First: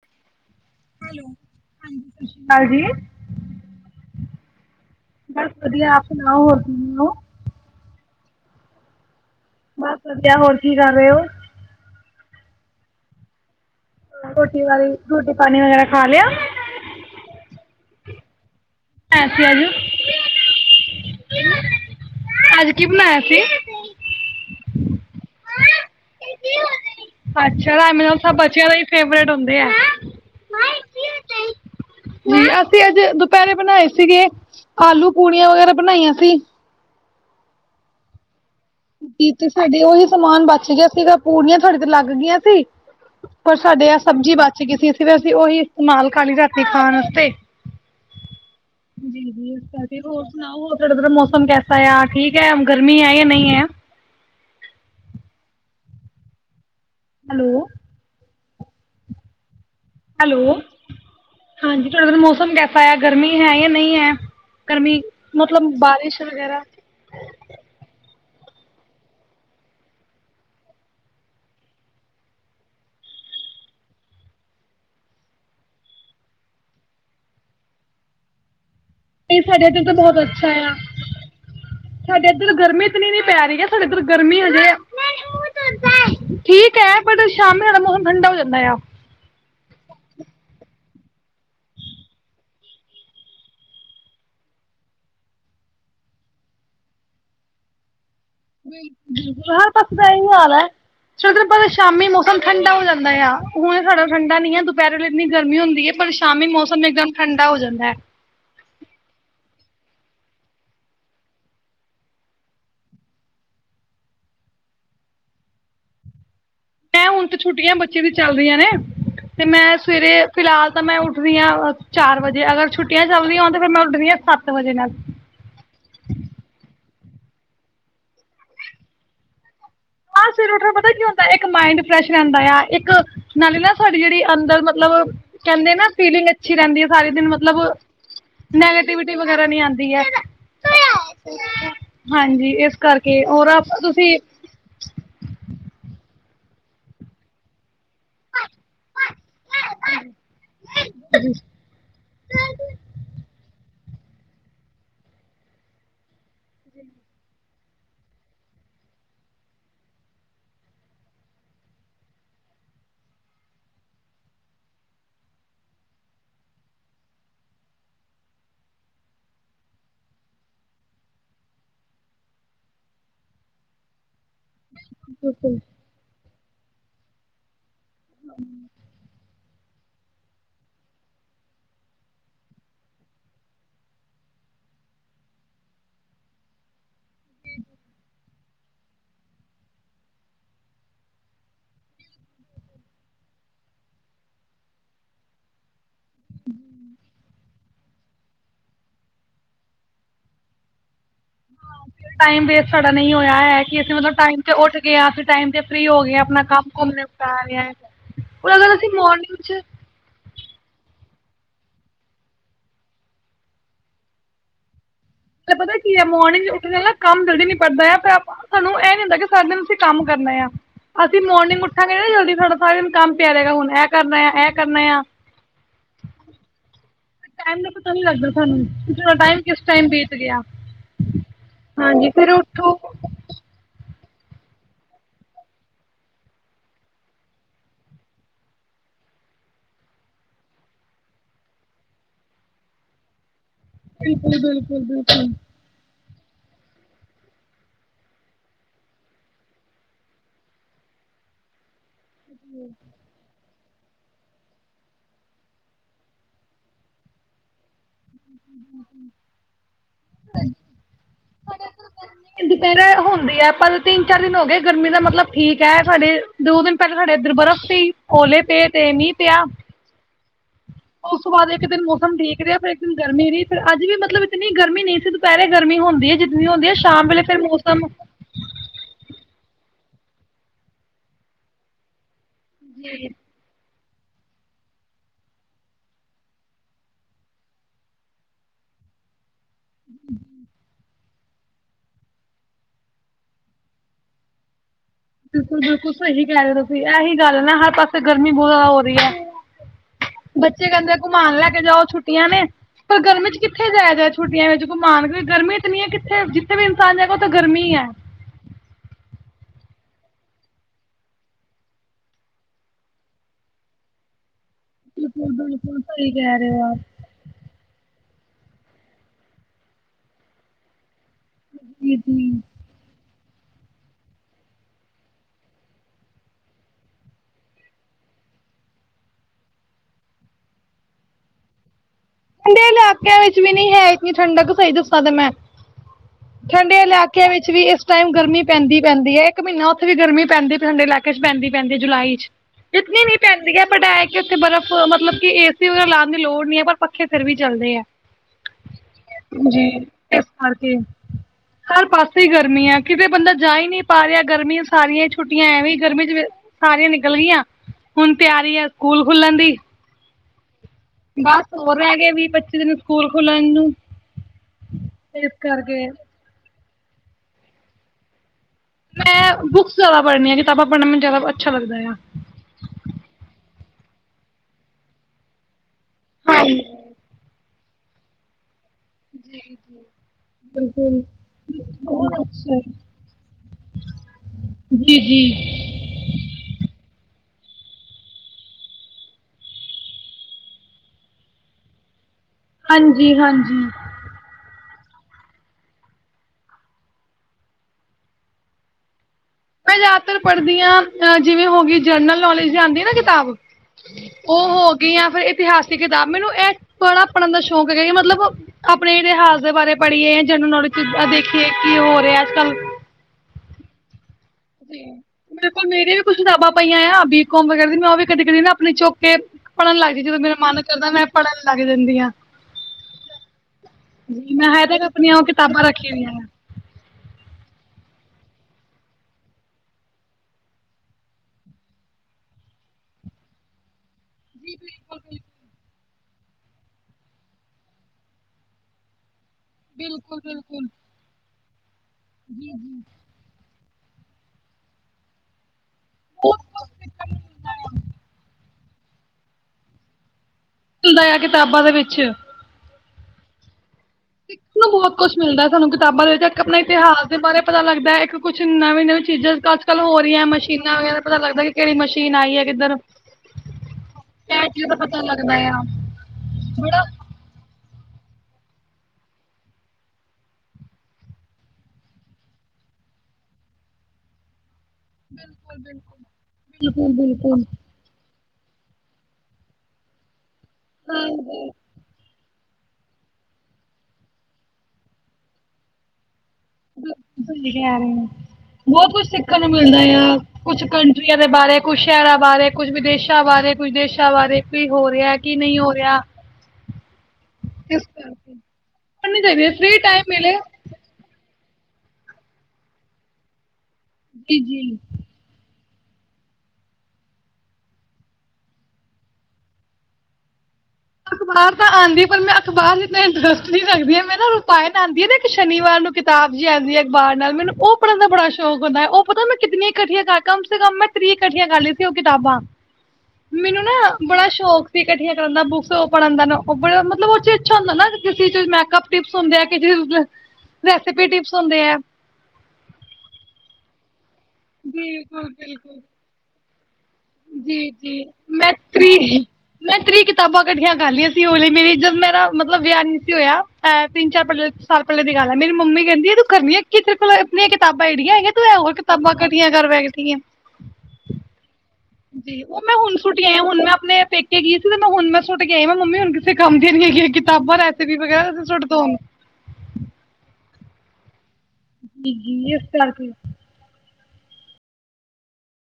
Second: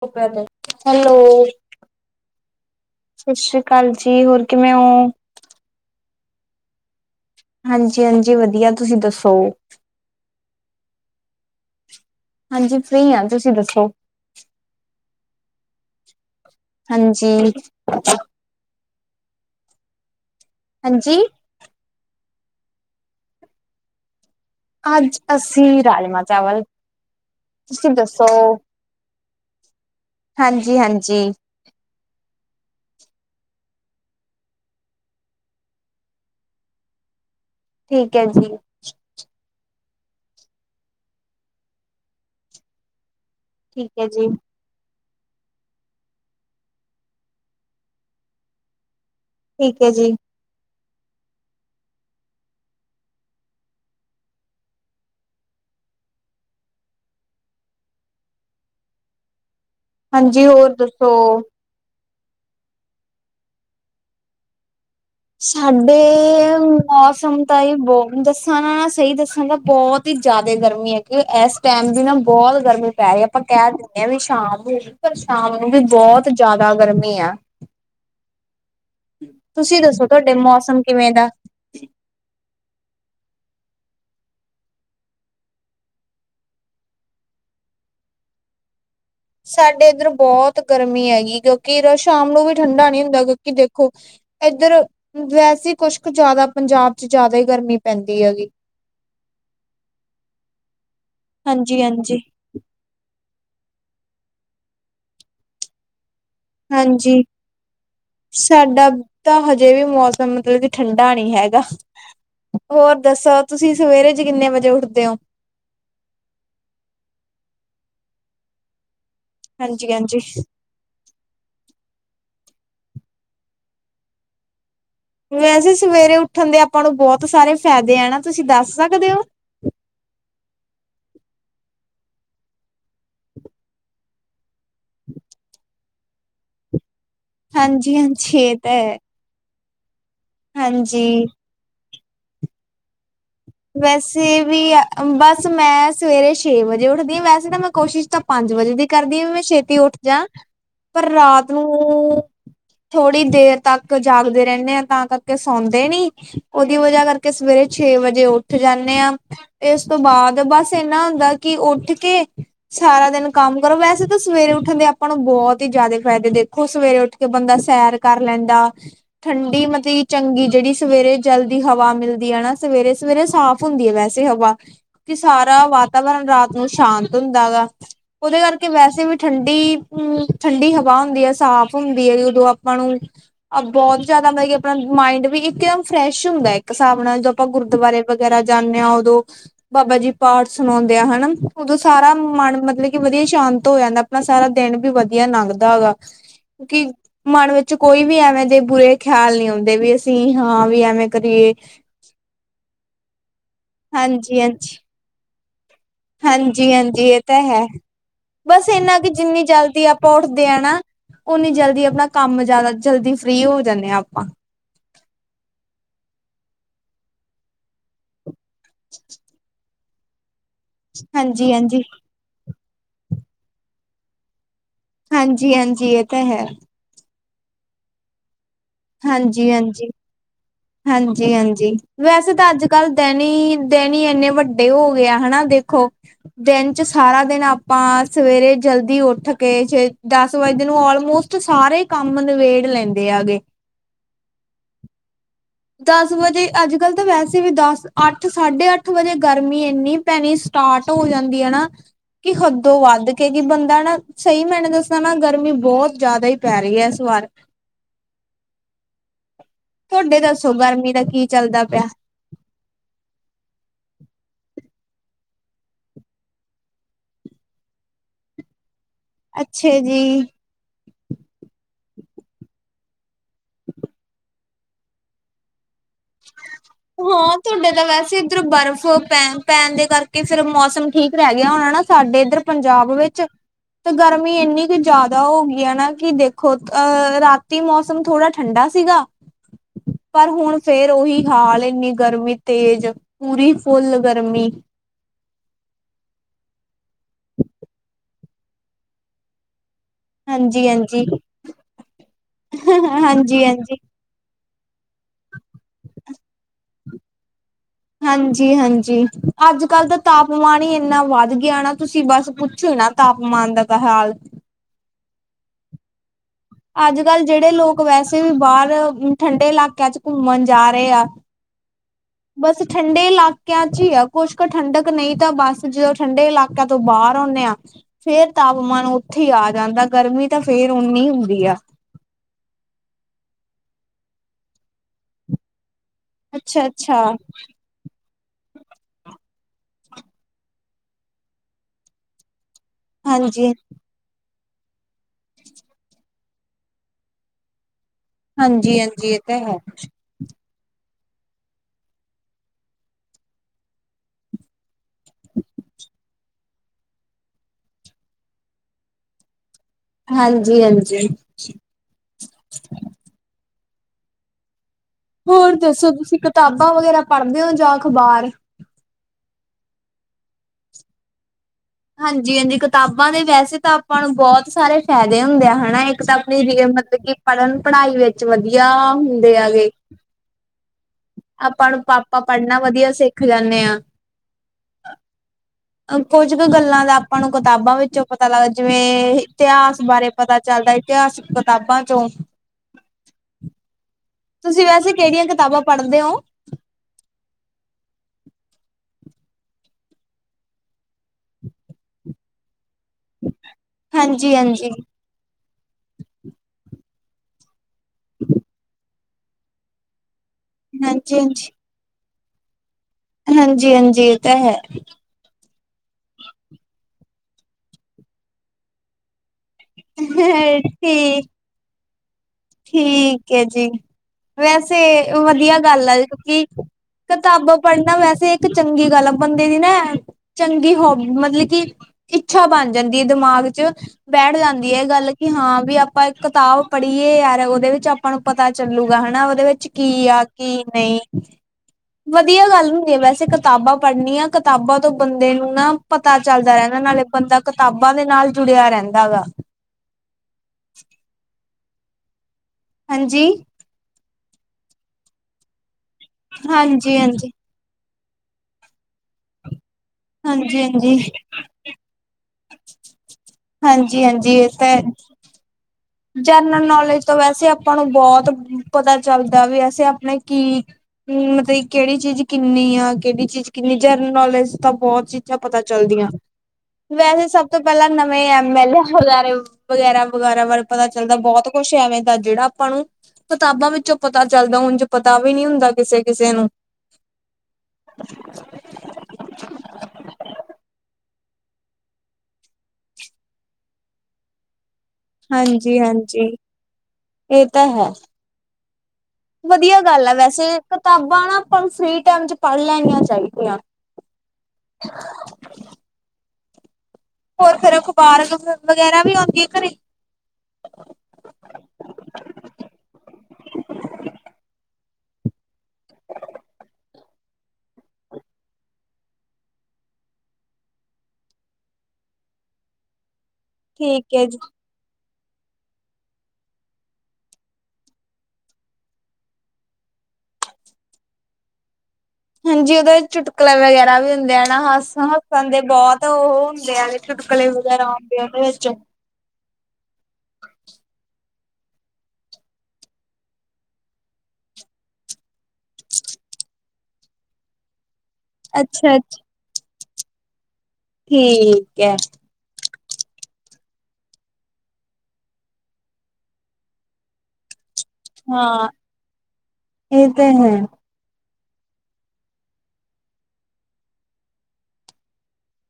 ਧੁੱਪ ਆ, ਤੇ ਹੈਲੋ, ਹਾਂਜੀ ਸਤਿ ਸ਼੍ਰੀ ਅਕਾਲ ਜੀ। ਸਤਿ ਸ੍ਰੀ ਅਕਾਲ ਜੀ। ਹੋਰ ਕਿਵੇਂ ਹੋ? ਬਸ ਵਧੀਆ ਆਪ ਸੁਣਾਓ ਹੋਰ ਕਿਵੇਂ? ਹੋ ਹਾਂਜੀ-ਹਾਂਜੀ, ਵਧੀਆ ਤੁਸੀਂ ਦੱਸੋ? ਬਸ ਵਧੀਆ, ਹੋਰ ਕੀ ਕਰ ਰਹੇ ਓ? ਹਾਂਜੀ ਫਰੀ ਆ, ਤੁਸੀਂ ਦੱਸੋ? ਰੋਟੀ -ਪਾਣੀ, ਰੋਟੀ-ਪਾਣੀ ਵਗੈਰਾ ਖਾ ਲਿਆ? ਹਾਂਜੀ। [inaudible] ਹਾਂਜੀ। ਅੱਜ ਕੀ ਬਣਾਇਆ ਸੀ? ਅੱਜ ਅਸੀਂ ਰਾਜਮਾ-ਚਾਵਲ। ਅੱਛਾ ਰਾਜਮਾ-ਚਾਵਲ ਸਭ ਬੱਚਿਆਂ ਦਾ ਹੀ ਫੇਵਰੇਟ ਹੁੰਦੇ ਆ। ਹਾਂਜੀ ਹਾਂਜੀ। ਜੀ ਅਸੀਂ ਅੱਜ ਦੁਪੇਰੇ ਬਣਾਏ ਸੀਗੇ ਆਲੂ- ਪੂੜੀਆਂ ਵਗੈਰਾ ਬਣਾਈਆਂ ਸੀ। ਠੀਕ ਐ ਜੀ। ਤੇ ਸਾਡੇ ਓਹੀ ਸਮਾਨ ਬਚ ਗਿਆ ਸੀਗਾ ਪੂਰੀਆਂ ਸਾਡੇ ਤੇ ਲੱਗ ਗਈਆਂ ਸੀ। ਪਰ ਸਾਡੇ ਠੀਕ ਏ ਹੈ ਜੀ। ਸਬਜ਼ੀ ਬਾਚ ਗੀ ਤੇ ਉਹੀ ਇਸਤੇਮਾਲ ਕਰ ਲਈ ਰਾਤੀ ਖਾਣ ਵਾਸਤੇ ਠੀਕ ਹੈ ਜੀ, ਹੋਰ ਸੁਣਾਓ? ਹੋਰ ਥੋੜਾ- ਥੜਾ ਮੌਸਮ ਕੈਸਾ ਆ ਠੀਕ ਹੈ, ਗਰਮੀ ਐ ਜਾਂ ਨਈ ਐ। ਹੈਲੋ। ਹਾਂਜੀ, ਹੈਲੋ ਹੋਰ ਦੱਸੋ? ਹਾਂਜੀ, ਤੁਹਾਡੇ ਓਥੇ ਮੌਸਮ ਕੈਸਾ ਐ? ਗਰਮੀ ਹੈ ਜਾਂ ਨਈ ਹੈ ਗਰਮੀ। ਮਤਲਬ ਸਾਡੇ ਬਾਰਿਸ਼ ਵਗੈਰਾ ਮੌਸਮ ਤਾਂ ਹੀ ਬੋਤ ਦੱਸਾਂ ਨਾ, ਸਹੀ ਨਾ ਦੱਸਾਂਗਾ ਬੋਤ ਹੀ ਜ਼ਿਆਦਾ ਗਰਮੀ ਐ। ਕਿ ਏਸ ਟੇਮ ਦੀ ਨਾ ਬੋਤ ਗਰਮੀ ਪੈ ਰਹੀ। ਆਪਾਂ ਕੇਹ ਦਿੰਦੇ ਆ ਵੀ ਸ਼ਾਮ ਨੂੰ ਪਰ ਸ਼ਾਮ ਨੂੰ ਵੀ ਬੋਤ ਜਾਦਾ ਗਰਮੀ ਏ। ਨੀ ਸਾਡੇ ਏਥੇ ਤੁਸੀਂ ਤੇ ਤਾਂ ਦੱਸੋ ਬੋਤ ਤੁਹਾਡੇ ਅੱਛਾ ਆ। ਮੌਸਮ ਕਿਵੇਂ ਦਾ ਸਾਡੇ ਇੱਧਰ ਗਰਮੀ ਇਤਨੀ ਨੀ ਪੈ ਰਹੀ ਹੈ ਸਾਡੇ ਏਧਰ ਗਰਮੀ ਹਜੇ ਆ ਠੀਕ ਐ ਪਰ ਸ਼ਾਮ ਵਾਲਾ ਮੌਸਮ ਠੰਡਾ ਹੋ ਜਾਂਦਾ ਆ। ਸਾਡੇ ਏਧਰ ਬੋਤ ਗਰਮੀ ਹੈਗੀ ਕਿਉਂਕਿ ਸ਼ਾਮ ਨੂੰ ਵੀ ਠੰਢਾ ਨੀ ਹੁੰਦਾ ਕਿਉਂਕਿ ਦੇਖੋ ਏਧਰ ਵੈਸੇ ਕੁਛ ਕੁ ਜਾਦਾ ਪੰਜਾਬ ਚ ਜਾਦਾ ਹੀ ਗਰਮੀ ਪੈਂਦੀ ਹੈਗੀ। ਬਿਲਕੁਲ-ਬਿਲਕੁਲ, ਹਰ ਪਾਸੇ ਦਾ ਏਹੀ ਹਾਲ ਏ ਚ ਹਾਂਜੀ ਸ਼ਾਮੀ ਹਾਂਜੀ ਮੌਸਮ ਠੰਡਾ ਹੋ ਜਾਂਦਾ ਆ। ਹੁਣ ਸਾਡਾ ਠੰਡਾ ਨੀ ਏ ਦੁਪੇਰ ਵੇਲੇ ਇੰਨੀ ਗਰਮੀ ਹੁੰਦੀ ਐ। ਪਰ ਸ਼ਾਮੀ ਮੌਸਮ ਇਕਦਮ ਹਾਂਜੀ ਠੰਡਾ ਹੋ ਜਾਂਦਾ ਏ। ਸਾਡਾ ਤਾਂ ਹਜੇ ਵੀ ਮੌਸਮ ਮਤਲਬ ਕਿ ਠੰਡਾ ਨੀ ਹੈਗਾ। ਹੋਰ ਦੱਸੋ ਤੁਸੀਂ ਸਵੇਰੇ ਚ' ਕਿੰਨੇ ਵਜੇ ਉੱਠਦੇ ਓ? ਮੈਂ ਹੁਣ ਤੇ ਛੁੱਟੀਆਂ ਬੱਚੇ ਦੀ ਚੱਲਦੀਆਂ ਨੇ ਤੇ ਮੈਂ ਸਵੇਰੇ ਹਾਂਜੀ-ਹਾਂਜੀ ਫਿਲਹਾਲ ਤਾਂ ਮੈਂ ਉੱਠਦੀ ਆ ਚਾਰ ਵਜੇ ਅਗਰ ਛੁੱਟੀਆਂ ਚੱਲਦੀਆਂ ਹੋਣ ਤੇ ਫਿਰ ਮੈਂ ਉੱਠਦੀ ਆ ਸੱਤ ਵਜੇ ਨਾਲ। ਵੈਸੇ ਸਵੇਰੇ ਉੱਠਣ ਦੇ ਆਪਾਂ ਨੂੰ ਬੋਤ ਸਾਰੇ ਫ਼ਾਇਦੇ ਆ ਨਾ ਤੁਸੀਂ ਦੱਸ ਸਕਦੇ ਓ। ਹਾਂ ਸਵੇਰੇ ਉੱਠਣ ਪਤਾ ਕੀ ਹੁੰਦਾ ਏਕ ਮਾਇੰਡ ਫਰੈਸ਼ ਰੇਂਦਾ ਯਾਂ। ਏਕ ਨਾਲੇ ਨਾ ਸਾਡੀ ਜਿੜੀ ਅੰਦਰ ਮਤਲਬ ਮਤਲਬ ਕੇਂਦੇ ਨਾ ਫੀਲਿੰਗ ਅੱਛੀ ਰੇਂਦੀ ਏ। ਸਾਰੇ ਦਿਨ ਮਤਲਬ ਹਾਂਜੀ-ਹਾਂਜੀ ਇਹ ਤਾਂ ਹੈ ਨੈਗੇਟਿਵਿਟੀ ਨੀ ਵਗੈਰਾ ਨੀ ਆਂਦੀ ਰੈਗੀ। ਹਾਂਜੀ। ਹਾਂਜੀ, ਇਸ ਕਰਕੇ ਔਰ ਆਪ ਵੈਸੇ ਵੀ ਬਸ ਮੈਂ ਸਵੇਰੇ ਛੇ ਵਜੇ ਉੱਠਦੀ ਆ। ਵੈਸੇ ਤਾਂ ਮੈਂ ਕੋਸ਼ਿਸ਼ ਤਾਂ ਪੰਜ ਵਜੇ ਦੀ ਕਰਦੀ ਆ ਵੈਸੇ ਮੈਂ ਛੇ ਤੇ ਉੱਠ ਜਾ। ਪਰ ਰਾਤ ਨੂੰ ਥੋੜ੍ਹੀ ਦੇਰ ਤੱਕ ਜਾਗਦੇ ਰੇਂਦੇ ਆ ਤਾਂ ਕਰਕੇ ਸੌਂਦੇ ਨੀ ਉਹਦੀ ਵਜ੍ਹਾ ਕਰਕੇ, ਸਵੇਰੇ ਛੇ ਵਜੇ ਉੱਠ ਜਾਂਦੇ ਹਾਂ। ਤੇ ਇਸ ਤੋਂ ਬਾਅਦ, ਬਸ ਇੰਨਾ ਹੁੰਦਾ ਕਿ ਉੱਠ ਕੇ ਸਾਰਾ ਦਿਨ ਕੰਮ ਕਰੋ, ਵੈਸੇ ਤਾਂ ਸਵੇਰੇ ਉੱਠਣ ਦੇ ਆਪਾਂ ਨੂੰ ਬੋਤ ਈ ਜ਼ਾਦੇ ਫੈਦੇ, ਦੇਖੋ ਸਵੇਰੇ ਉੱਠ ਕੇ ਬੰਦਾ, ਸੈਰ ਕਰ ਲੈਂਦਾ। ਠੰਡੀ ਮਤਲਬ 'ੲ ਚੰਗੀ, ਜੇੜੀ ਸਵੇਰੇ ਜਲਦੀ ਹਵਾ ਮਿਲਦੀ ਐ ਨਾ ਸਵੇਰੇ ਸਵੇਰੇ ਸਾਫ਼ ਹੁੰਦੀ ਐ ਵੈਸੇ ਹਵਾ, ਕਿ ਸਾਰਾ ਵਾਤਾਵਰਨ ਰਾਤ ਨੂੰ ਸ਼ਾਂਤ ਹੁੰਦਾ ਗਾ। ਉਦੇ ਕਰਕੇ ਵੈਸੇ ਵੀ ਠੰਡੀ ਠੰਡੀ ਹਵਾ ਹੁੰਦੀ ਐ, ਸਾਫ਼ ਹੁੰਦੀ ਐ, ਜਦੋਂ ਆਪਾਂ ਨੂੰ ਬੋਤ ਜਾਦਾ, ਬਈ ਮਤਲਬ ਕਿ ਆਪਣਾ ਮਾਇੰਡ ਵੀ ਇੱਕਦਮ ਫਰੈਸ਼ ਹੁੰਦਾ, ਇੱਕ ਹਿਸਾਬ ਨਾਲ ਜੋ ਆਪਾਂ ਗੁਰ ਦਵਾਰੇ ਵਗੈਰਾ ਜਾਨੇ ਆਂ, ਔਦੋਂ ਬਾਬਾ ਜੀ ਪਾਠ ਸੁਣਾਉਂਦੇ ਆ ਹਨਾ, ਉਦੋਂ ਸਾਰਾ ਮਨ ਮਤਲਬ ਕਿ, ਵਧੀਆ ਸ਼ਾਂਤ ਹੋ ਜਾਂਦਾ ਐ। ਮ ਸਾਰਾ ਦਿਨ ਵੀ ਵਧੀਆ ਲੰਘਦਾ ਵਾ, ਕਿਉਂਕਿ ਮਨ ਵਿੱਚ ਕੋਈ ਵੀ ਐਵੇਂ ਦੇ ਬੁਰੇ ਖਿਆਲ ਨੀ ਆਉਂਦੇ, ਵੀ ਅਸੀਂ ਹਾਂ ਵੀ ਐਵੇਂ ਕਰੀਏ। ਟਾਈਮ ਵੇਸਟ ਸਾਡਾ ਨਈ ਹੋਇਆ ਹੈ, ਕਿ ਅਸੀਂ ਮਤਲਬ ਟਾਈਮ ਹਾਂਜੀ ਤੇ ਹਾਂਜੀ ਔਠ ਗਏ ਆਂ ਫਿਰ ਟਾਈਮ ਤੇ ਫਰੀ ਹੋ ਗੇ ਆ, ਆਪਣਾ ਕੰਮ ਹਾਂਜੀ ਕੁੱਮ ਹਾਂਜੀ ਇਹ ਨਿਪਟਾ ਤਾਂ ਲੇਆ ਹੈ ਐ, ਬਸ ਅਗਰ ਅਸੀ ਇੰਨਾ ਕਿ ਮੋਰਨਿੰਗ ਜਿੰਨੀ 'ਚ ਜਲਦੀ ਆਪਾਂ ਉੱਠਦੇ ਆ ਨਾ, ਓਨੀ ਜਲਦੀ ਆਪਣਾ ਕੰਮ ਜਾਦਾ ਜਲਦੀ ਫਰੀ ਹੋ ਜਾਂਨੇ ਆਂ ਆਪਾਂ। ਤੇ ਪਤਾ ਕੀ ਐ, ਮੋਰਨਿੰਗ 'ਚ ਉੱਠਣ ਨਾਲ ਨਾ ਕੰਮ ਜਲਦੀ ਨੀਪਟਦਾ ਹੈ, ਪਰ ਆਪਾਂ ਸਾਨੂੰ ਐ ਨੀ ਹੁੰਦਾ ਕਿ ਸਾਰਾ ਦਿਨ ਕੰਮ ਕਰਨਾ ਆ, ਅਸੀਂ ਹਾਂਜੀ ਮੋਰਨਿੰਗ ਹਾਂਜੀ ਉੱਠਾਂਗੇ ਨਾ ਜਲਦੀ ਸਾਡਾ ਸਾਰ ਦਿਨ ਕੰਮ ਪਿਆ ਰੇਗਾ, ਹੁਣ ਐ ਕਰਨਾ ਆ, ਐ ਕਰਨਾ ਯਾਂ। ਹਾਂਜੀ-ਹਾਂਜੀ, ਐ ਤਾਂ ਹੈ। ਟੈਮ ਦਾ ਪਤਾ ਨੀ ਲੱਗਦਾ ਤਾਨੂੰ, ਤਾਡਾ ਟੈਮ ਕਿਸ ਟਾਈਮ ਬਿਤ ਗਿਆ। ਹਾਂਜੀ-ਹਾਂਜੀ, ਹਾਂਜੀ ਫਿਰ ਵੈਸੇ ਤਾਂ ਅੱਜ-ਕੱਲ੍ਹ ਉੱਠੋ ਦੈਣੀ, ਦੈਣੀ ਇੰਨੇ ਵੱਡੇ ਹੋ ਗਏ ਆ ਹਨਾ, ਦੇਖੋ। ਦੇਨ 'ਚ ਸਾਰਾ ਦੇਨ, ਆਪਾਂ ਸਵੇਰੇ ਜਲਦੀ ਔਠ ਕੇ, ਜੇ ਦਸ ਵਜੇ ਨੂੰ ਔਲਮੋਸਟ ਸਾਰੇ ਕੰਮ, ਨਿਬੇੜ ਲੈਂਦੇ ਆਗੇ। ਬਿਲਕੁਲ-ਬਿਲਕੁਲ, ਬਿਲਕੁਲ। ਦਾਸ ਵਜੇ, ਅੱਜ-ਕੱਲ੍ਹ ਤਾਂ ਵੈਸੇ ਵੀ ਦਾਸ-ਆਠ, ਸਾਢੇ ਆਠ ਵਜੇ ਗਰਮੀ ਏੱਨੀ ਪੈਣੀ ਸਟਾਰਟ ਹੋ ਜਾਂਦੀ ਐ, ਨਾ ਕਿ ਹੱਦੋਂ ਵੱਧ ਕੇ ਕੀ ਬੰਦਾ ਨਾ, ਸਹੀ ਮੈਨੇ ਦੱਸਾ ਨਾ ਗਰਮੀ ਬੋਤ ਜ਼ਾਦਾ ਈ ਪੈ ਰਈ ਐ, ਇਸ ਵਾਰ। [inaudible] ਸੋ ਗਰਮੀ ਦਾ, ਕੀ ਚੱਲਦਾ ਪਿਆ? ਦੁਪੈਰੇ ਹੁੰਦੀ ਐ, ਪਰ ਤਿੰਨ-ਚਾਰ ਦਿਨ ਹੋ ਗਏ, ਗਰਮੀ ਦਾ ਮਤਲਬ ਠੀਕ ਹੈ ਸਾਡੇ ਦੋ ਦਿਨ ਪੈਲਾਂ, ਸਾਡੇ ਏੱਧਰ ਬਰਫ਼ ਪੀ, ਔਲੇ ਪੇ, ਤੇ ਮੀਂਹ ਅੱਛਾ ਜੀ। ਔਸ ਤੋਂ ਬਾਦ ਏਕ ਦੇਨ ਮੌਸਮ ਠੀਕ ਰਿਆ, ਫੇਰ ਏਕ ਦਿਨ ਗਰਮੀ ਰੀ, ਫੇਰ ਅੱਜ ਵੀ ਮਤਲਬ ਇਤਨੀ ਗਰਮੀ ਨੀ ਸੀ। ਦੁਪੈਰੇ ਗਰਮੀ ਹੁੰਦੀ ਏ, ਜਿੱਯਨੀ ਹੁੰਦੀ ਏ, ਸ਼ਾਮ ਵੇਲੇ ਫੇਰ ਮੌਸਮ ਇਧਰ ਬਰਫ਼ ਪੈ ਪੈਣ ਦੇ ਕਰਕੇ ਫਿਰ ਮੌਸਮ ਠੀਕ ਰੈ ਗਿਆ ਹੋਣਾ ਨਾ, ਸਾਡੇ ਏਧਰ ਪੰਜਾਬ ਜੀ ਵਿੱਚ ਤੇ ਗਰਮੀ ਏਨੀ ਕੁ ਜ਼ਾਦਾ ਹੋ ਗੀ ਏ ਨਾ, ਕਿ ਦੇਖੋ ਅ ਰਾਤੀ ਮੌਸਮ ਥੋੜ੍ਹਾ ਠੰਡਾ ਸੀਗਾ, ਪਰ ਹੁਣ ਫੇਰ ਔਹੀ ਹਾਲ ਏਨੀ ਗਰਮੀ ਤੇਜ਼, ਪੂਰੀ ਫੁੱਲ ਗਰਮੀ। ਬਿਲਕੁਲ-ਬਿਲਕੁਲ ਸਹੀ ਕੈ ਰੇ ਔ ਤੁਸੀਂ, ਐਹੀ ਗੱਲ ਨਾ, ਹਰ ਪਾਸੇ ਗਰਮੀ ਬੋਤ ਜ਼ਾਦਾ ਹੋ ਰਹੀ ਐ। ਹਾਂਜੀ ਬੱਚੇ ਕੈਂਦੇ ਆ ਹਾਂਜੀ ਕੁਮਾਨ ਲੈ ਕੇ ਜਾਔ, ਛੁੱਟੀਆਂ ਨੇ, ਪਰ ਗਰਮੀ 'ਚ ਹਾਂਜੀ ਹਾਂਜੀ ਕਿੱਥੇ ਜਾਯਾਂ ਜਾ ਛੁਟਿਆਂ ਵਿੱਚ ਕੁਮਾਨ ਕਿਉ ਕਿ ਗਰਮੀ ਇਤਨੀ, ਕਿੱਥੇ-ਜਿੱਥੇ ਵੀ ਇਨਸਾਨ ਜਾਏਗਾ ਉਥੇ ਗਰਮੀ ਈ ਐ। ਹਾਂਜੀ-ਹਾਂਜੀ, ਅੱਜ-ਕੱਲ੍ਹ ਤਾਂ ਤਾਪਮਾਨ ਹੀ ਇੰਨਾ ਵੱਧ ਗਿਆ ਨਾ, ਤੁਸੀਂ ਬਸ ਪੁੱਛੋ ਨਾ। ਤਾਪਮਾਨ ਦਾ ਤਾਂ ਹਾਲ ਬਿਲਕੁਲ-ਬਿਲਕੁਲ ਸਈ ਕੇ ਰੇ ਐ। ਅੱਜ-ਕੱਲ੍ਹ ਜੇੜੇ ਲੋਕ ਵੈਸੇ ਵੀ, ਬਾਰ ਠੰਡੇ ਇਲਾਕੇਆਂ ਚ ਘੁੰਮਨ ਜਾ ਰੇ ਐ। [unintelligible] ਬਸ ਠੰਡੇ ਇਲਾਕੇਆਂ ਚ ਈ ਆ ਕੁਛ ਕ ਠੰਡਕ, ਨਈ ਤਾਂ ਬੱਸ 'ਚ ਜਦ ਠੰਡੇ ਇਲਾਕੇਆਂ ਤੋਂ ਬਾਰ ਆਉਂਨੇ ਆ। ਫੇਰ ਤਾਪਮਾਨ ਓਥੇ ਈ ਆ ਜਾਂਦਾ, ਗਰਮੀ ਤਾਂ ਫੇਰ ਉਨੀਂ ਹੁੰਦੀ ਆ। ਠੰਡੇ ਇਲਾਕੇਆਂ ਵਿੱਚ ਵੀ ਨੀ, ਹੈ ਇਤਨੀ ਠੰਡਕ ਸਈ ਦੱਸਾਂ ਤੇ ਮੈਂ। ਠੰਡੇ ਅੱਛਾ-ਅੱਛਾ, ਇਲਾਕੇਆਂ ਵਿੱਚ ਵੀ ਇਸ ਟਾਈਮ ਗਰਮੀ ਪੈਂਦੀ- ਪੈਂਦੀ ਏ, ਇੱਕ ਮਹੀਨਾ ਓਥੇ ਵੀ ਗਰਮੀ ਪੈਂਦੀ, ਠੰਡੇ ਇਲਾਕੇ ਚ, ਪੈਂਦੀ- ਪੈਂਦੀ ਜੁਲਾਈ 'ਚ ਇਤਨੀ ਨੀਂ ਹਾਂਜੀ। ਪੈਂਦੀ ਐ, ਬਟ ਏਹ ਐ ਕਿ ਉੱਥੇ ਬਰਫ਼ ਮਤਲਬ ਕਿ, ਏਸੀ ਵੈਰਾ ਲਾਣ ਦੀ ਲੋੜ ਨਈ ਐ ਪਰ ਪੱਖੇ, ਫੇਰ ਵੀ ਚੱਲਦੇ ਐ। ਹਾਂਜੀ -ਹਾਂਜੀ, ਏਹ ਤਾਂ ਹੈ। ਏਸ ਕਰਕੇ ਹਰ ਪਾਸੇ ਈ ਗਰਮੀ ਐ, ਕਿਤੇ ਬੰਦਾ ਜਾ ਈ ਨੀਂ ਪਾ ਰਿਆ, ਗਰਮੀ ਸਾਰੀਆਂ ਈ, ਛੁੱਟੀਆਂ ਐਵੇਂ ਈ ਗਰਮੀ ਚ ਸਾਰੀਆਂ ਨਿਕਲ ਗੀਆਂ, ਹੁਣ ਤਿਆਰੀ ਐ ਸਕੂਲ ਖੁੱਲਣ ਦੀ। ਹਾਂਜੀ- ਹਾਂਜੀ। ਬਸ, ਹੋਰ ਰੈਹ ਗਏ ਵੀਹ -ਪੱਚੀ ਦਿਨ, ਸਕੂਲ ਖੁਲਣ ਨੂੰ। ਇਸ ਹੋਰ ਦੱਸੋ ਕਰਕੇ ਤੁਸੀ ਕਿਤਾਬਾਂ, ਵਗੈਰਾ ਪੜ੍ਹਦੇ ਓ ਜਾਂ ਅਖਬਾਰ ਮੈਂ ਬੁੱਕਸ ਜਾਦਾ ਪੜਨੀ ਆਂ, ਕਿਤਾਬਾਂ ਪੜ੍ਹਨਾ ਮੈਨੂੰ ਜਾਦਾ ਅੱਛਾ ਲੱਗਦੈ ਆ। ਹਾਂਜੀ- ਹਾਂਜੀ, ਕਿਤਾਬਾਂ ਦੇ ਵੈਸੇ ਤਾਂ, ਆਪਾਂ ਨੂੰ ਬੌਤ ਸਾਰੇ ਫਾਏਦੇ ਹੁੰਦੇ ਆ ਹੈਨਾ ਬਸ ਆਪਨੀ ਹਾਂਜੀ [unintelligible] ਮਤਲਬ ਕਿ ਪੜ੍ਹਨ- ਪੜ੍ਹਾਈ ਵਿੱਚ ਵਧੀਆ। ਹੁੰਦੇ ਆ ਗੇ, ਬਿਲਕੁਲ ਆਪਾਂ ਨੂੰ ਬਹੁਤ ਪਾਪਾ ਪੜ੍ਹਨਾ ਅੱਛਾ ਵਧੀਆ ਸਿੱਖ ਜਾਂਨੇ ਆਂ। ਜੀ -ਜੀ। ਕੁਝ ਕ ਗੱਲਾਂ ਦਾ ਆਪਾਂ ਨੂੰ ਕਤਾਬਾਂ ਵਿੱਚੋਂ ਪਤਾ ਲੱਗ ਜਿਵੇਂ ਤਿਹਾਸ ਬਾਰੇ ਪਤਾ ਚੱਲਦਾ, ਇਤਿਹਾਸਕ ਕਿਤਾਬਾਂ ਚੋਂ ਹਾਂਜੀ- ਹਾਂਜੀ। ਤੁਸੀਂ ਵੈਸੇ, ਕੇਹੜੀਆਂ ਕਿਤਾਬਾਂ ਪੜ੍ਹਦੇ ਓ? ਮੈਂ ਜੈਅਦਾਤਰ ਪੜ੍ਹਦੀ ਆਂ ਅ ਜਿਵੇਂ ਹੋ ਗੀ ਜਰਨਲ ਨੌਲੇਜ ਜਾ ਆਂਦੀ ਐ ਨਾ ਕਿਤਾਬ ਹਾਂਜੀ ਓ ਹਾਂਜੀ ਹੋ ਗਈਆਂ, ਫਿਰ ਇਤਿਹਾਸਿਕ ਕਿਤਾਬ ਮੈਨੂੰ ਏਹ ਬੜਾ ਪੜ੍ਹਨ ਦਾ ਸ਼ੌਂਕ ਹੈਗਾ, ਮਤਲਬ ਆਪਣੇ ਇਤੇਹਾਸ ਦੇ ਬਾਰੇ ਪੜ੍ਹੀ, ਜਨਰਲ ਨੌਲਜ ਚੀਜਾਂ ਹਾਂਜੀ ਦੇਖੀਏ। ਹਾਂਜੀ ਕੀ ਹੋ ਰੇਆ ਅੱਜ ਕੱਲ੍ਹ? ਹਾਂਜੀ- ਹਾਂਜੀ, ਏਹ ਤਾਂ ਹੈ। ਮੇਰੇ ਕੋਲ ਮੇਰੀ ਵੀ, ਕੁਛ ਕਿਤਾਬਾਂ ਪਈਆਂ ਆ, ਬੀ-ਕੋਮ ਵਗੈਰਾ ਦੀ, ਮੈਂ ਓ ਵੀ ਕਦੀ- ਕਦੀ ਨਾ ਆਪਣੀ ਚੁੱਕ ਕੇ ਪੜ੍ਹਨ ਲੱਗ ਜਾਂਦੀ ਆ, ਜਦੋਂ ਮੇਰਾ ਮਨ ਕਰਦਾ ਮੈਂ ਠੀਕ ਪੜ੍ਹਨ ਲੱਗ ਜਾਂਦੀ ਆਂ ਠੀਕ ਐ ਜੀ, ਮੈਂ ਹਜੇ ਤੱਕ ਵੈਸੇ ਆਪਣੀਆਂ ਉਹ ਵਧੀਆ ਕਿਤਾਬਾਂ ਗੱਲ ਰੱਖੀਆਂ ਆ ਹੋਈਆਂ ਕਿਉਂਕਿ ਕਿਤਾਬਾਂ ਪੜ੍ਹਨਾ, ਵੈਸੇ ਇੱਕ ਚੰਗੀ ਗੱਲ ਆ, ਬੰਦੇ ਦੀ ਨਾ ਚੰਗੀ ਹੋਬ, ਮਤਲਬ ਕਿ, ਇੱਛਾ ਬਨ ਜਾਂਦੀ ਐ ਦਿਮਾਗ ਚ ਬੈਠ ਜੀ ਜਾਂਦੀ ਐ ਏਹ ਬਿਲਕੁਲ ਗੱਲ ਬਿਲਕੁਲ ਕਿ, ਹਾਂ ਵੀ ਆਪਾਂ ਇੱਕ ਕਤਾਬ ਪੜ੍ਹੀਏ ਅੱ ਉਦੇ ਵਿੱਚ ਆਪਾਂ ਨੂੰ ਪਤਾ ਚੱਲੂਗਾ, ਹੈਨਾ ਉਦੇ ਵਿੱਚ ਕੀ ਬਿਲਕੁਲ ਆ ਕੀ ਬਿਲਕੁਲ ਨਈ ਵਧੀਆ ਜੀ ਗੱਲ ਜੀ ਹੁੰਦੀ ਹੈ। ਵੈਸੇ ਕਿਤਾਬਾਂ ਪੜਨੀਆਂ, ਕਿਤਾਬਾਂ ਤੋਂ ਬੰਦੇ ਨੂੰ ਨਾ ਪਤਾ ਬਹੁਤ ਚੱਲਦਾ ਕੁਛ ਰੈਂਦਾ ਨਾਲੇ, ਸਿੱਖਣ ਨੂੰ ਬੰਦਾ ਮਿਲਦਾ ਆ ਕਿਤਾਬਾਂ ਦੇ ਨਾਲ ਜੁੜੇਆ ਰੈੰਦਾ ਗਾ। ਹੁੰਦੈ ਆ ਕਿਤਾਬਾਂ ਦੇ ਵਿੱਚ ਹਾਂਜੀ। ਸਿੱਖਣ ਨੂੰ ਬੌਤ ਕੁਛ ਮਿਲਦਾ ਸਾਨੂੰ, ਕਿਤਾਬਾਂ ਦੇ ਵਿਚ ਆਪਣਾ ਹਾਂਜੀ ਇਤਿਹਾਸ ਦੇ ਹਾਂਜੀ ਬਾਰੇ ਪਤਾ ਲੱਗਦਾ ਇੱਕ ਕੁੱਛ ਨਵੀ-ਨਵੀਂ ਚੀਜ਼ਾਂ ਅੱਜਕੱਲ ਹੋ ਰਹੀਆਂ ਹਾਂਜੀ ਮਸ਼ੀਨਾਂ ਹਾਂਜੀ ਵਗੈਰਾ ਪਤਾ ਲੱਗਦਾ ਕਿਹੜੀ ਮਸ਼ੀਨ ਆਈ ਐ ਕਿੱਧਰ ਹਾਂਜੀ ਹਾਂਜੀ ਇਹ ਇਹ ਚੀਜ਼ ਦਾ ਤਾਂ ਪਤਾ ਲੱਗਦਾ ਆ ਜਨਰਲ ਬੜਾ ਨੌਲੱਜ ਤੋਂ ਵੈਸੇ ਆਪਾਂ ਨੂੰ ਬੋਤ ਪਤਾ ਚੱਲਦਾ ਵੀ ਵੈਸੇ ਆਪਣੇ ਕੀ ਹਂ ਮਤਲਬ ਕਿਹੜੀ ਚੀਜ਼ ਕਿੰਨੀ ਆ, ਕਿਹੜੀ ਚੀਜ਼ ਕਿੰਨੀ ਜਨਰਲ ਨੌਲੇਜ ਤਾਂ ਬਹੁਤ ਚੀਜ਼ਾਂ ਪਤਾ ਬਿਲਕੁਲ ਬਿਲਕੁਲ ਚੱਲਦੀਆਂ ਬਿਲਕੁਲ ਵੈਸੇ ਬਿਲਕੁਲ ਸਭ ਤੋਂ ਪਹਿਲਾਂ ਨਵੇਂ ਐਮ ਐਲ ਏ ਵਗੈਰਾ, ਵਗੈਰਾ, ਵਗੈਰਾ ਵਰ ਪਤਾ ਚੱਲਦਾ ਬਹੁਤ ਹਾਂਜੀ ਕੁੱਛ ਐਵੇਂ ਤਾਂ ਜਿਹੜਾ ਆਪਾਂ ਨੂੰ ਕਿਤਾਬਾਂ ਵਿੱਚੋਂ ਪਤਾ ਚੱਲਦਾ ਉੰਝ ਪਤਾ ਵੀ ਨਈਂ ਹੁੰਦਾ ਕਿਸੇ-ਕਿਸੇ ਨੂੰ [unintelligible] ਕੇ ਆ ਰੇ ਨੇ ਬਹੁਤ ਕੁਝ ਸਿੱਖਣ ਨੂੰ ਮਿਲਦਾ ਆ ਕੁਛ ਕੰਟਰੀਆਂ ਦੇ ਬਾਰੇ, ਕੁਛ ਸ਼ਹਿਰਾਂ ਬਾਰੇ, ਕੁਛ ਵਿਦੇਸ਼ਾਂ ਬਾਰੇ, ਕੁਛ ਦੇਸ਼ਾਂ ਬਾਰੇ ਕੀ ਹੋ ਰਿਆ ਕੀ ਨਈ ਹੋ ਹਾਂਜੀ ਰਿਆ ਹਾਂਜੀ ਇਹ ਤਾਂ ਕਿਸ ਹੈ ਟਾਇਮ, ਪੜਨੀ ਚਾਈਦੀ ਐ। ਫਰੀ ਵਧੀਆ ਟਾਈਮ ਗੱਲ ਆ ਮਿਲੇ ਵੈਸੇ ਕਿਤਾਬਾਂ ਨਾ ਆਪਾਂ ਨੂੰ ਫਰੀ ਟਾਈਮ ਚ ਪੜ੍ਹ ਲੈਣੀਆਂ ਚਾਹੀਦੀਆਂ। ਕਿ ਜੀ। ਹੋਰ ਫੇਰ ਅਖ਼ਬਾਰ ਵਗੈਰਾ ਵੀ ਆਉਂਦੀ ਐ ਘਰੇ। ਅਖ਼ਬਾਰ ਤਾਂ ਆਂਦੀ ਪਰ ਮੈਂ ਅਖਬਾਰ ਇ ਇੰਟਰਸਟ ਨੀ ਰੱਖਦੀ ਮੈਂ ਨਾ ਰੁਪਾਇਣ ਆਂਦੀ ਐ ਨਾਂ ਇਕ ਸ਼ਨੀਵਾਰ ਨੂੰ ਕਿਤਾਬ ਜੀ ਆਂਦੀ, ਅਖਬਾਰ ਨਾਲ ਮੈਨੂੰ ਉਹ ਪੜ੍ਹਨ ਦਾ ਬੜਾ ਸ਼ੌਂਕ ਹੁੰਦਾ ਐ ਉਹ। ਪਤਾ ਮੈਂ ਕਿਤਨੀਆਂ ਇਕੱਠੀਆਂ ਕਰ, ਕਮ ਸੇ ਕਮ ਮੈਂ ਤ੍ਰੀਹ ਇਕੱਠੀਆਂ ਕਰ ਲੀਤੀਆਂ ਉਹ ਕਿਤਾਬਾਂ। ਮੈਨੂੰ ਨਾ ਠੀਕ ਹੈ ਬੜਾ ਜੀ। ਸ਼ੌਕ ਸੀ, ਇਕੱਠੀਆਂ ਕਰਨ ਦਾ ਬੁੱਕਸ। ਉਹ ਪੜਨ ਦਾ ਨਾਂ ਉਹ ਬੜ ਮਤਲਬ ਉਹ ਚ ਅੱਛਾ ਹੁੰਦਾ ਨਾ ਕਿਸੀ ਚ ਮੇਕ ਟਿਪਸ ਹੁੰਦੇ ਆ ਕਿਸੇ ਚ ਰੈਸਪੀ ਟਿਪਸ ਹੁੰਦੇ ਆ। ਹਾਂਜੀ ਉਹਦੇ ਚੁਟਕਲੇ ਵਗੈਰਾ ਵੀ ਹੁੰਦੇ ਆ ਨਾ ਹੱਸਣ ਬਿਲਕੁਲ, ਹੱਸਣ ਦੇ ਬਿਲਕੁਲ ਬਹੁਤ ਉਹ ਹੁੰਦੇ ਆ। ਚੁਟਕਲੇ ਜੀ, ਵਗੈਰਾ ੜਜੀ ਆਉਂਦੇ ਆ ਉਹਦੇ ਮੈਂ ਵਿੱਚ ਤਰੀ ਮੈਂ ਤ੍ਰੀ ਕਿਤਾਬਾਂ ਇਕੱਠੀਆਂ ਕਰ ਲਈਆਂ ਸੀ, ਉਹ ਲੀ ਮੇਰੀ ਜਦ ਮੇਰਾ ਮਤਲਬ ਵਿਆਹ ਨਈਂ ਸੀ ਹੋਇਆ। ਅਹ ਤਿੰਨ-ਚਾਰ ਪਲੇ ਸਾਲ ਪੱਲਲੇ ਦੀ ਗੱਲ ਐ ਮੇਰੀ ਮੰਮੀ ਕੈਂਦੀ ਐ ਤੂੰ ਕਰਨੀਆਂ ਕੀ ਤੇਰੇ ਕੋਲ ਆਪਣੀਆਂ ਕਿਤਾਬਾਂ ਏੜੀਆਂ ਹੈਗੀਆਂ। ਤੂੰ ਏਂ ਹੋਰ ਅੱਛਾ ਕਿਤਾਬਾਂ ਅੱਛਾ ਕੱਠੀਆਂ ਕਰ ਵੇ ਬੈਗਠੀ ਐਂ। ਠੀਕ ਐ। ਜੀ ਉਹ ਮੈਂ ਹੁਣ ਸੁੱਟਈਆਂ ਹੁਣ ਮੈਂ ਆਪਣੇ ਪੇਕੇ ਗਈ ਸੀ ਤੇ ਮੈਂ ਹੁਣ ਮੈਂ ਸੁੱਟ ਕੇ ਆਂਈਂ ਮੈਂ ਮੰਮੀ ਹੁਣ ਕੰਮ ਦੀਆਂ ਨੀਂ ਹੈਗੀਆਂ ਕਿਤਾਬਾਂ ਰੈਸਪੀ ਵਗੈਰਾ ਸੁੱਟ ਹਾਂ ਦੋ ਹੁਣ। ਇਹ ਤੇ ਹੈ। ਕੀ [unintelligible] ਇਸ ਕਰਕੇ।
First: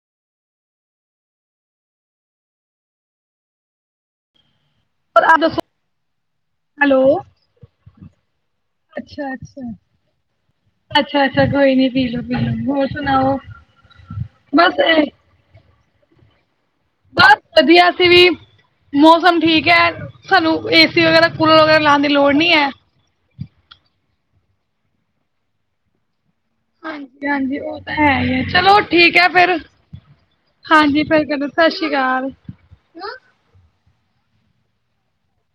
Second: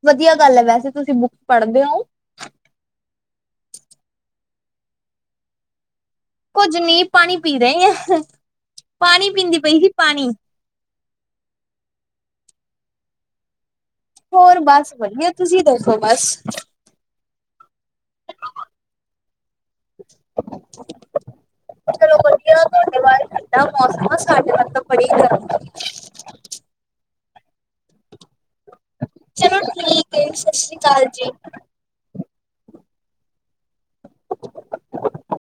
ਵਧੀਆ ਗੱਲ ਐ, ਵੈਸੇ ਤੁਸੀਂ ਬੁੱਕ ਪੜ੍ਹਦੇ ਔਂ। ਪਰ ਅਆ ਦਸੋ। ਕੁੱਝ ਨੀ ਪਾਣੀ ਪੀ ਰਏ ਆ, ਪਾਣੀ ਪੀਂਦੀ ਪਈ ਸੀ ਪਾਣੀ। ਅੱਛਾ-ਅੱਛਾ ਕੋਈ ਨੀ ਪੀਲੋ-ਪੀਲੋ, ਹੋਰ ਸੁਣਾਓ। ਹੋਰ ਬਸ ਵਧੀਆ, ਤੁਸੀਂ ਦਸੋ ਬਸ। ਬਸ ਵਧੀਆ ਅਸੀ ਵੀ। ਮੌਸਮ ਠੀਕ ਐ, ਸਾਨੂੰ ਏਸੀ ਵਗੈਰਾ ਕੂਲਰ ਵਗੈਰਾ ਲਾਣ ਦੀ ਲੋੜ ਨਈਂ ਐ। ਵਾਰ ਤਾਂ ਠੰਡਾ ਮੌਸਮ ਸਾਡੇ ਅੰਦਰ ਬੜੀ ਗਰਮੀ। ਹਾਂਜੀ-ਹਾਂਜੀ ਉਹ ਤਾਂ ਹੈ ਈ ਏ। ਚਲੋ ਠੀਕ ਐ ਫਿਰ, ਚਲੋ ਠੀਕ ਹੈ ਸਤਿ ਸ੍ਰੀ ਹਾਂਜੀ ਅਕਾਲ ਫਿਰ ਜੀ। ਕਦੇ ਸਤਿ ਸ਼੍ਰੀ ਅਕਾਲ। [inaudible]